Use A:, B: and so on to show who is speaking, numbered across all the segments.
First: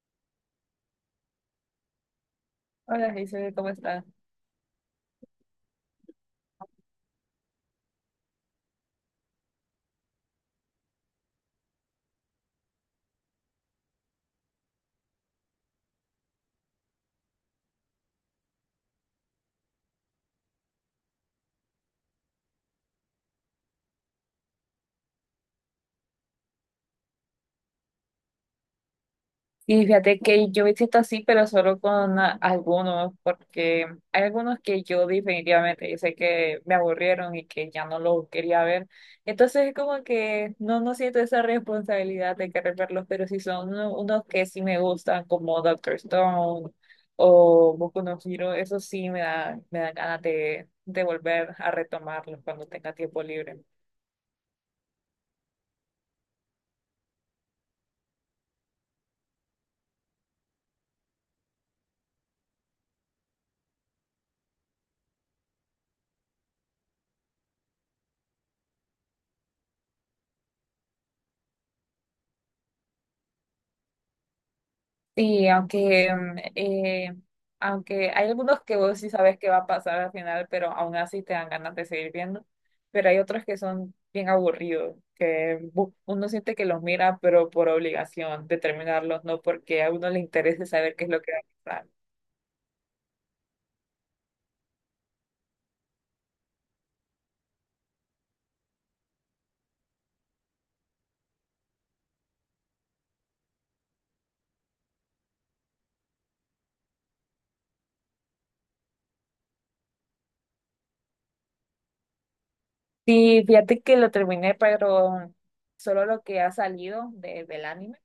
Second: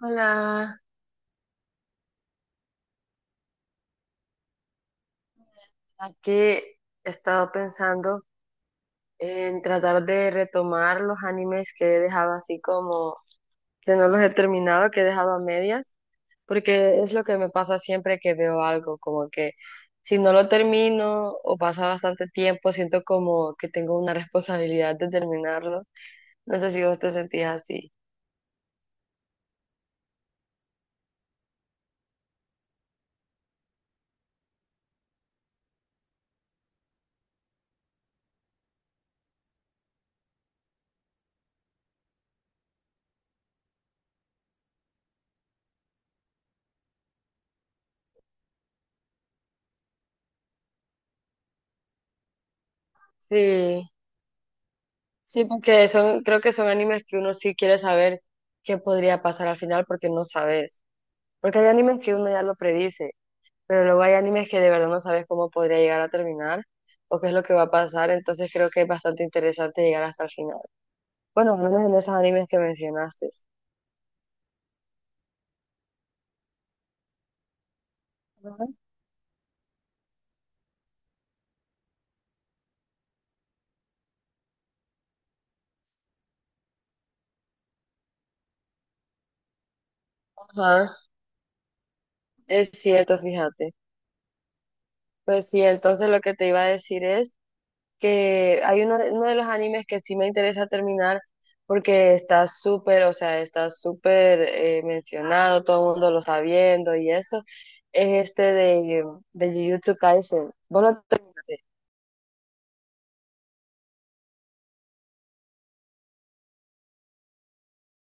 A: Hola,
B: Hola, Giselle, ¿cómo estás?
A: aquí he estado pensando en tratar de retomar los animes que he dejado, así como que no los he terminado, que he dejado a medias, porque es lo que me pasa siempre que veo algo, como que si no lo termino o pasa bastante tiempo, siento como que tengo una responsabilidad de terminarlo. No sé si vos te sentías así.
B: Y fíjate que yo me siento así, pero solo con algunos, porque hay algunos que yo definitivamente, yo sé que me aburrieron y que ya no los quería ver. Entonces es como que no, no siento esa responsabilidad de querer verlos, pero sí son unos que sí me gustan, como Doctor Stone o Boku no Hero, eso sí me da ganas de volver a retomarlos cuando tenga tiempo libre.
A: Sí, sí, porque son, creo que son animes que uno sí quiere saber qué podría pasar al final porque no sabes. Porque hay animes que uno ya lo predice, pero luego hay animes que de verdad no sabes cómo podría llegar a terminar o qué es lo que va a pasar, entonces creo que es bastante interesante llegar hasta el final. Bueno, al menos en esos animes que mencionaste.
B: Sí, aunque, aunque hay algunos
A: Ajá.
B: que vos sí sabes qué va a pasar al final, pero aún así te dan ganas de seguir viendo. Pero hay otros que son bien aburridos, que uno siente que los mira, pero por obligación de terminarlos, no porque a uno le interese saber
A: Ajá,
B: qué es lo que va a pasar.
A: es cierto, fíjate. Pues sí, entonces lo que te iba a decir es que hay uno, uno de los animes que sí me interesa terminar porque está súper, o sea, está súper mencionado, todo el mundo lo está viendo y eso, es este de Jujutsu Kaisen. Vos lo terminaste.
B: Sí, fíjate que lo terminé, pero solo lo que ha salido del anime,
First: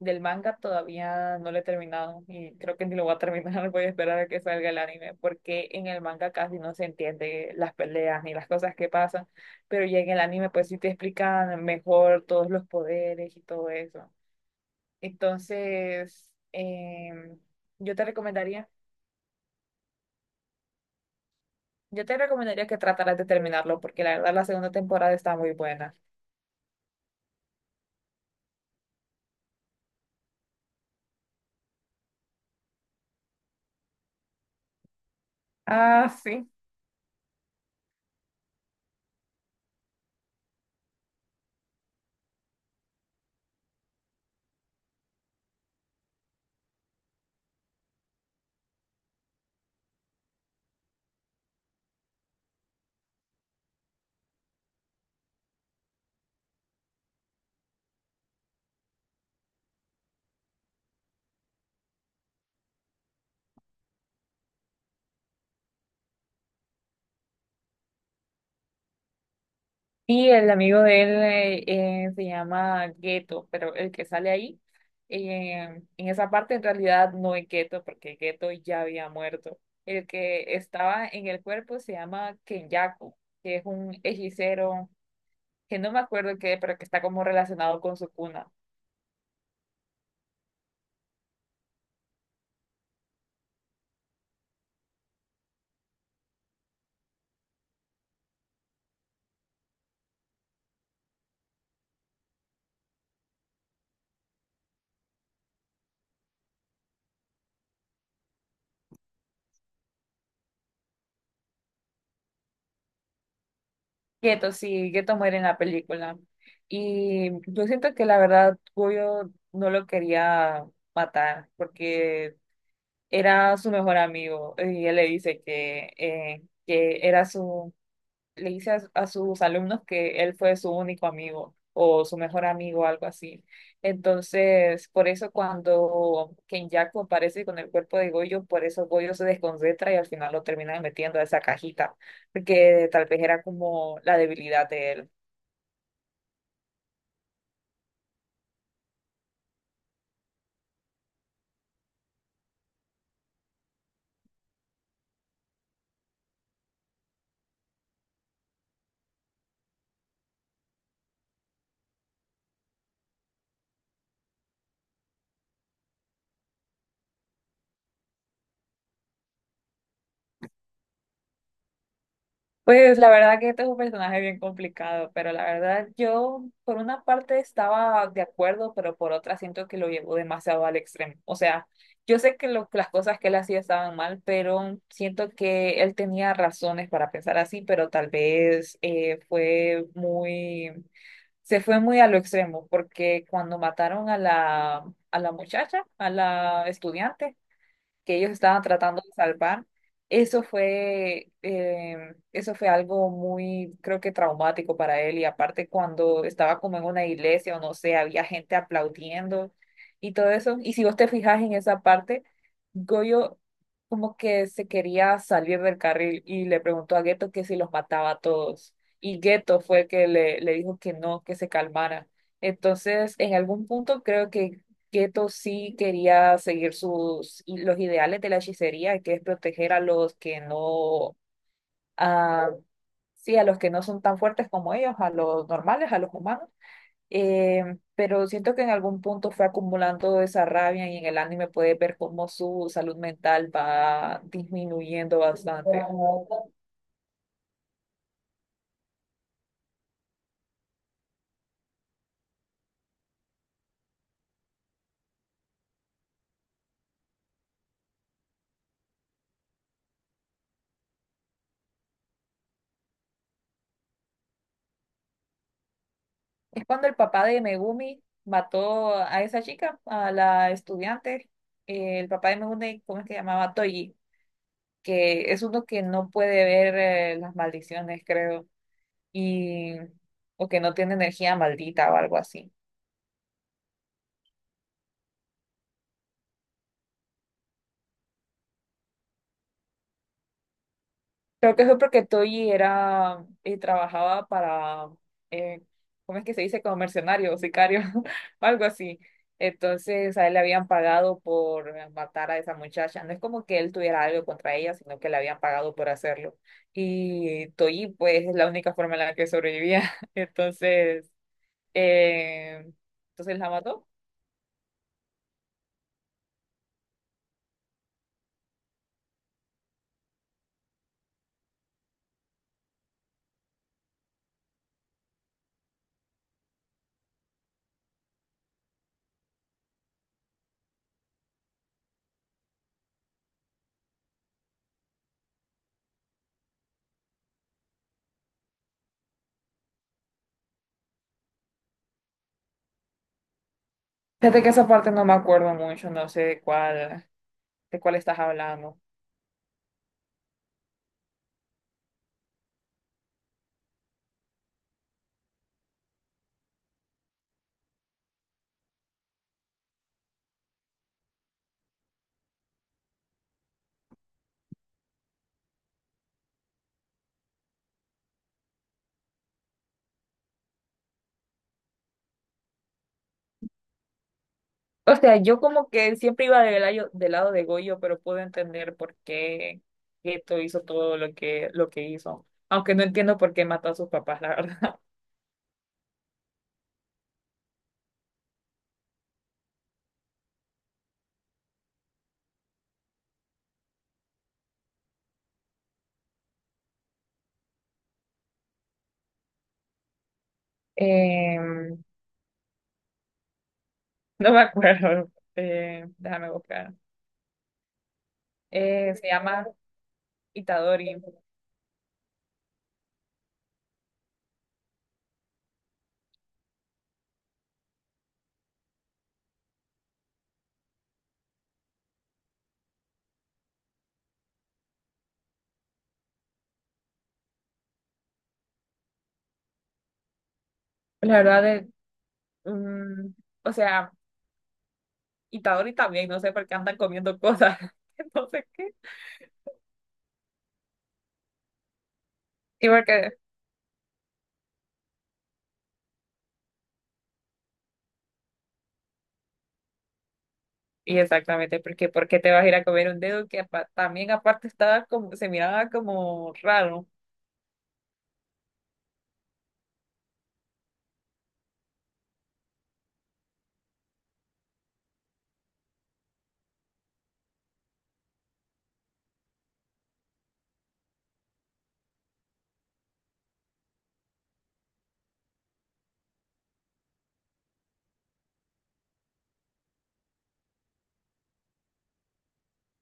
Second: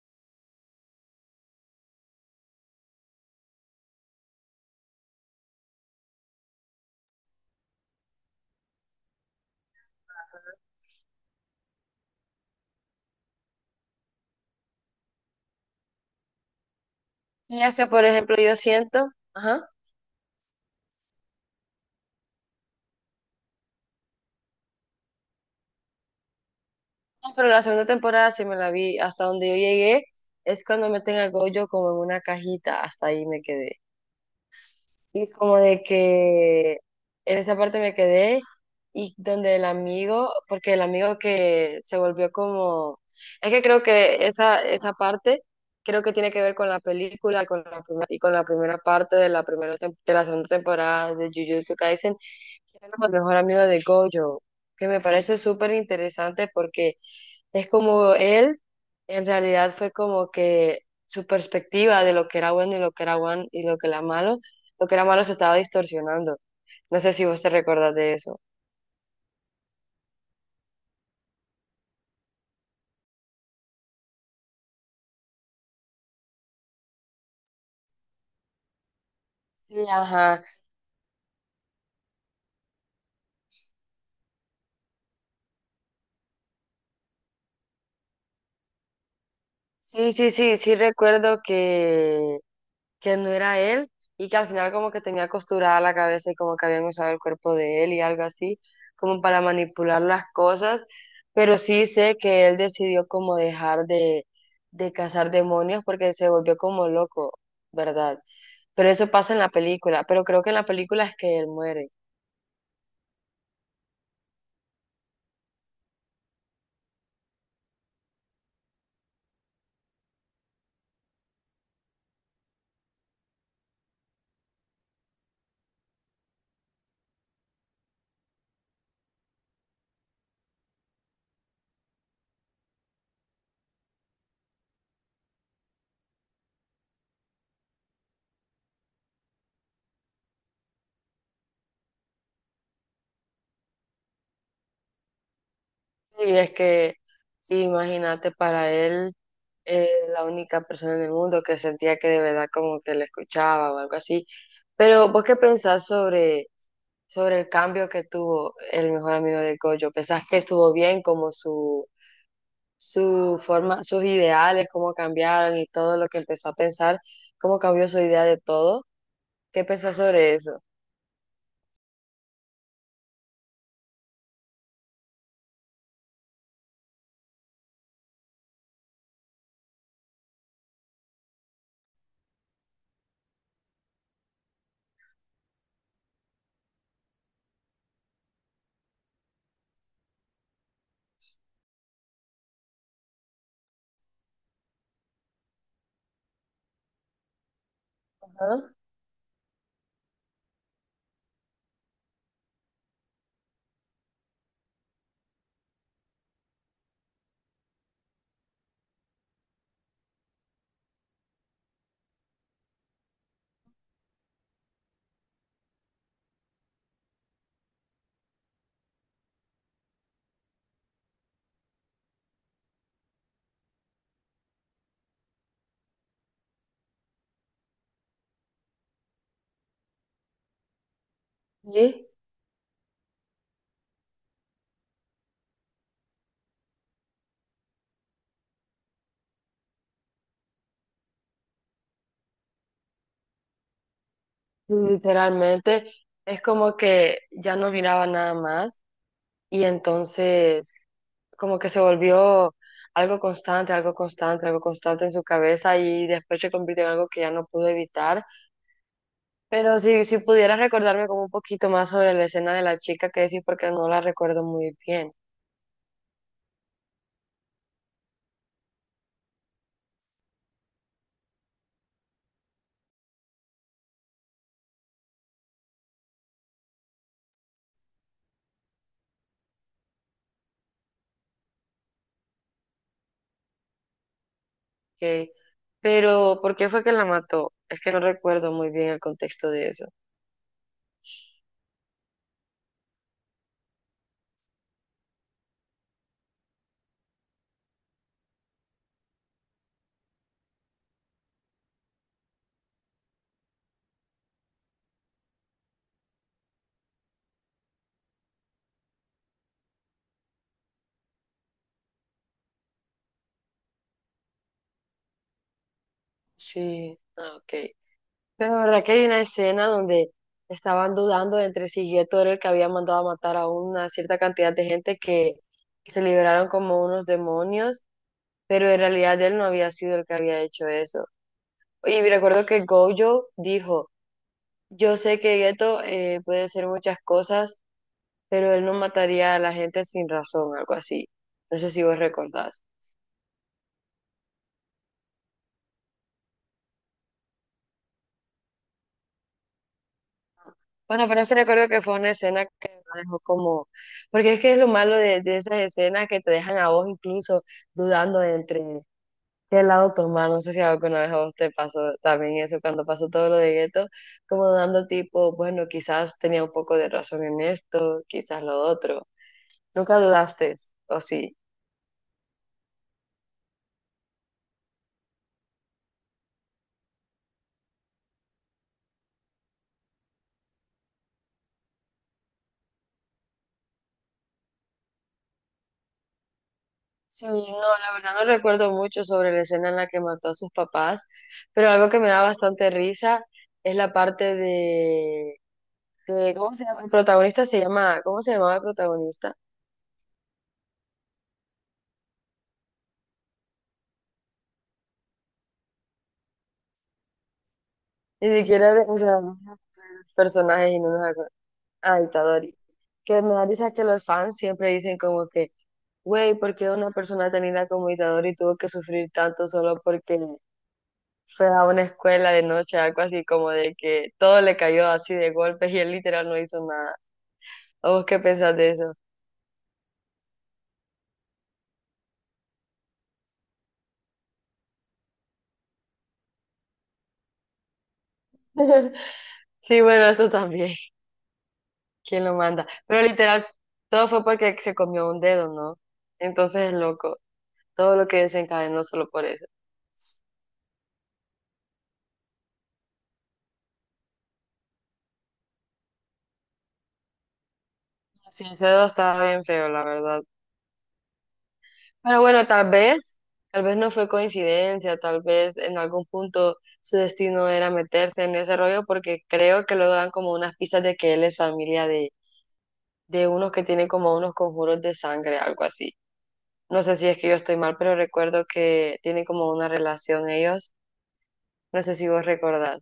B: del manga todavía no lo he terminado y creo que ni lo voy a terminar, voy a esperar a que salga el anime, porque en el manga casi no se entiende las peleas ni las cosas que pasan, pero ya en el anime pues sí te explican mejor todos los poderes y todo eso. Entonces,
A: Y es que,
B: yo te
A: por ejemplo, yo
B: recomendaría,
A: siento, ajá,
B: yo te recomendaría que trataras de terminarlo, porque la verdad la segunda temporada está muy buena.
A: no, pero la segunda temporada sí me la vi, hasta donde yo llegué, es cuando meten a Gojo como en una cajita, hasta ahí me quedé. Y como de
B: Ah, sí.
A: que en esa parte me quedé y donde el amigo, porque el amigo que se volvió como, es que creo que esa parte creo que tiene que ver con la película, con la primera, y con la primera parte de la primera tem- de la segunda temporada de Jujutsu Kaisen, que era como el mejor amigo de Gojo, que me parece súper interesante porque es como él, en realidad fue como que su perspectiva de lo que era bueno y lo que era bueno y lo que era malo, lo que era malo, se estaba distorsionando. No sé si vos te recordás de eso.
B: Y el amigo de él se llama Gueto, pero el que sale ahí, en esa parte en realidad no es Gueto, porque Gueto ya había muerto.
A: Sí,
B: El
A: ajá.
B: que estaba en el cuerpo se llama Kenyaku, que es un hechicero que no me acuerdo qué, pero que está como relacionado con su cuna.
A: Sí, sí, sí, sí recuerdo que no era él y que al final como que tenía costurada la cabeza y como que habían usado el cuerpo de él y algo así, como para manipular las cosas, pero sí sé que él decidió como dejar de cazar demonios porque se volvió como loco, ¿verdad? Pero eso pasa en la película, pero creo que en la película es que él muere.
B: Gueto, sí, Gueto muere en la película. Y yo siento que la verdad Goyo no lo quería matar, porque era su mejor amigo y él le dice que era le dice a sus alumnos que él fue su único amigo o su mejor amigo, algo así. Entonces, por eso cuando Kenyaku aparece con el cuerpo de Goyo, por eso Goyo se desconcentra y al final lo termina metiendo a esa cajita, porque tal vez era como la debilidad de él.
A: Y es que, sí, imagínate, para él, la única persona en el mundo que sentía que de verdad como que le escuchaba o algo así. Pero vos qué pensás sobre sobre el cambio que tuvo el mejor amigo de Gojo. ¿Pensás que estuvo bien como su forma, sus ideales, cómo cambiaron y todo lo que empezó a pensar, cómo cambió su idea de todo? ¿Qué pensás sobre eso?
B: Pues la verdad que este es un personaje bien complicado, pero la verdad yo por una parte estaba de acuerdo, pero por otra siento que lo llevó demasiado al extremo. O sea, yo sé que las cosas que él hacía estaban mal, pero siento que él tenía razones para pensar así, pero tal vez fue muy, se fue muy a lo extremo, porque cuando mataron a a la muchacha, a la estudiante, que ellos estaban
A: Ajá.
B: tratando de salvar. Eso fue algo muy, creo que traumático para él. Y aparte cuando estaba como en una iglesia o no sé, había gente aplaudiendo y todo eso. Y si vos te fijas en esa parte, Goyo como que se quería salir del carril y le preguntó a Geto que si los mataba a todos. Y Geto fue el que le dijo que no, que se calmara. Entonces, en algún punto creo que Keto sí quería seguir sus, y los ideales de la hechicería, que es proteger a los que no,
A: Sí,
B: a sí, a los que no son tan fuertes como ellos, a los normales, a los humanos. Eh, pero siento que en algún punto fue acumulando esa rabia y en el anime puedes ver cómo su salud mental va disminuyendo bastante.
A: literalmente es como que ya no miraba nada más y entonces como que se volvió algo constante, algo constante, algo constante en su cabeza y después se convirtió en algo que ya no pudo evitar. Pero si, si pudieras recordarme como un poquito más sobre la escena de la chica que decís, porque no la recuerdo muy bien,
B: Es cuando el papá de Megumi mató a esa chica, a la estudiante. El papá de Megumi, ¿cómo es que se llamaba? Toji, que es uno que no puede ver las maldiciones, creo, y o que no tiene energía maldita o algo así.
A: ¿ok? Pero ¿por qué fue que la mató? Es que no recuerdo muy bien el contexto de eso.
B: Creo que fue porque Toyi era y trabajaba para, eh, ¿cómo es que se dice? Como mercenario o sicario o algo así. Entonces a él le habían pagado por matar a esa muchacha. No es como que él tuviera algo contra ella, sino que le habían pagado por hacerlo. Y Toyi, pues, es la única forma en la que sobrevivía. Entonces, eh, entonces la mató.
A: Sí, ah, ok. Pero la verdad que hay una escena donde estaban dudando entre si Geto era el que había mandado a matar a una cierta cantidad de gente que se liberaron como unos demonios, pero en realidad él no había sido el que había hecho eso. Y recuerdo que Gojo dijo: yo sé que Gueto puede ser muchas cosas, pero él no mataría a la gente sin razón, algo así. No sé si vos recordás.
B: Fíjate que esa parte no me acuerdo mucho, no sé de cuál estás hablando.
A: Bueno, pero es que recuerdo que fue una escena que me dejó como... Porque es que es lo malo de esas escenas que te dejan a vos incluso dudando entre qué lado tomar. No sé si alguna vez a vos te pasó también eso, cuando pasó todo lo de Gueto, como dudando tipo, bueno, quizás tenía un poco de razón en esto, quizás lo otro. ¿Nunca dudaste, o sí?
B: O sea, yo como que siempre iba del lado de Goyo, pero puedo entender por qué Geto hizo todo lo que hizo. Aunque no entiendo por qué mató a sus papás, la verdad.
A: Sí, no, la verdad no recuerdo mucho sobre la escena en la que mató a sus papás, pero algo que me da bastante risa es la parte de- ¿cómo se llama? El protagonista se llama, ¿cómo se llamaba el protagonista?
B: Em, no me acuerdo. Déjame buscar.
A: Ni siquiera, de- o
B: Se
A: sea, no
B: llama
A: me acuerdo de los personajes y no
B: Itadori.
A: nos acuerdo. Ah, Itadori. Que me da risa que los fans siempre dicen como que, güey, ¿por qué una persona tan linda como Itadori tuvo que sufrir tanto solo porque fue a una escuela de noche, algo así como de que todo le cayó así de golpe y él literal no hizo nada? Oh, ¿qué pensás de eso?
B: La verdad es, mm, o sea, Itadori también, no sé por qué andan comiendo cosas. Entonces, ¿qué?
A: Sí, bueno, eso también. ¿Quién lo manda?
B: Y
A: Pero
B: porque
A: literal, todo fue porque se comió un dedo, ¿no? Entonces es loco. Todo lo que desencadenó solo por eso.
B: Y exactamente, porque ¿por qué te vas a ir a comer un dedo que también aparte estaba como, se miraba como raro?
A: Sí, ese dedo estaba bien feo, la verdad. Pero bueno, tal vez no fue coincidencia, tal vez en algún punto su destino era meterse en ese rollo porque creo que luego dan como unas pistas de que él es familia de unos que tienen como unos conjuros de sangre, algo así. No sé si es que yo estoy mal, pero recuerdo que tienen como una relación ellos. No sé si vos recordás.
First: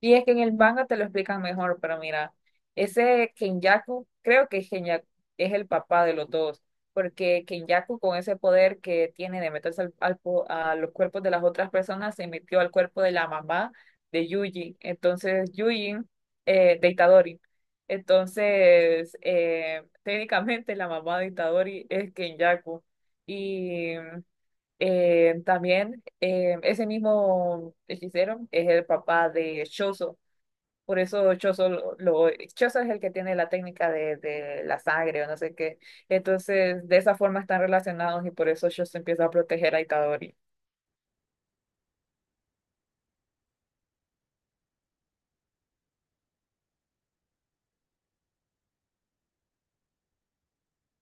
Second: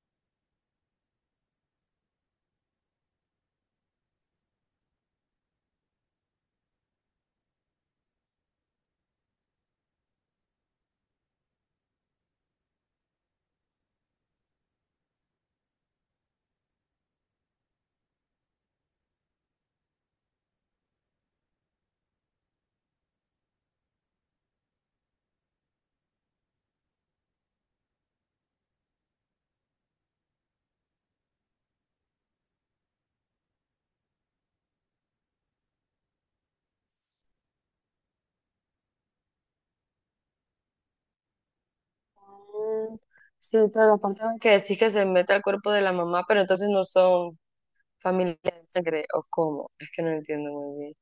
B: Y es que en el manga te lo explican mejor, pero mira, ese Kenyaku, creo que Kenyaku es el papá de los dos, porque Kenyaku con ese poder que tiene de meterse a los cuerpos de las otras personas, se metió al cuerpo de la mamá de Yuji. Entonces, Yuji, de Itadori. Entonces, técnicamente la mamá de Itadori es Kenyaku. Y también ese mismo hechicero es el papá de Shoso. Por eso Chozo, Chozo es el que tiene la técnica de la sangre o no sé qué. Entonces, de esa forma están relacionados y por eso Chozo empieza a proteger a Itadori.
A: Mm, sí, pero aparte de que decís que se mete al cuerpo de la mamá, pero entonces no son familia de sangre, ¿o cómo? Es que no entiendo muy bien.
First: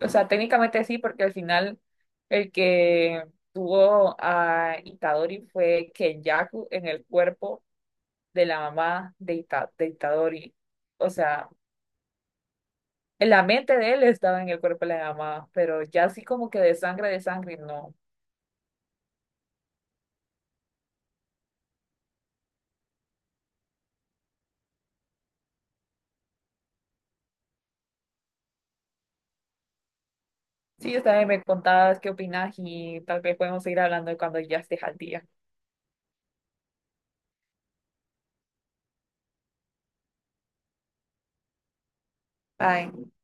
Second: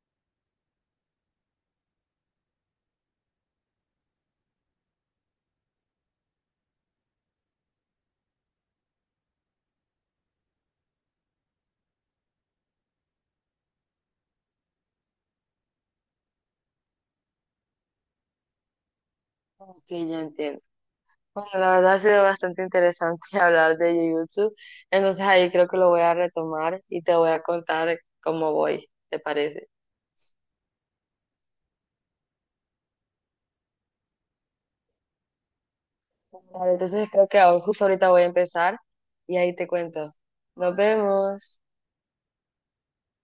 B: O sea, técnicamente sí, porque al final el que tuvo a Itadori fue Kenyaku en el cuerpo de la mamá de, de Itadori. O sea, en la mente de él estaba en el cuerpo de la mamá, pero ya así como que de sangre, no.
A: Ok, ya entiendo. Bueno, la verdad ha sido bastante interesante hablar de Jujutsu, entonces ahí creo que lo voy a retomar y te voy a contar cómo voy, ¿te parece?
B: Sí, también me contabas qué opinas y tal vez podemos seguir hablando cuando ya estés al día.
A: Vale, entonces creo que ahora- justo ahorita voy a empezar y ahí te cuento. Nos vemos.
B: Bye.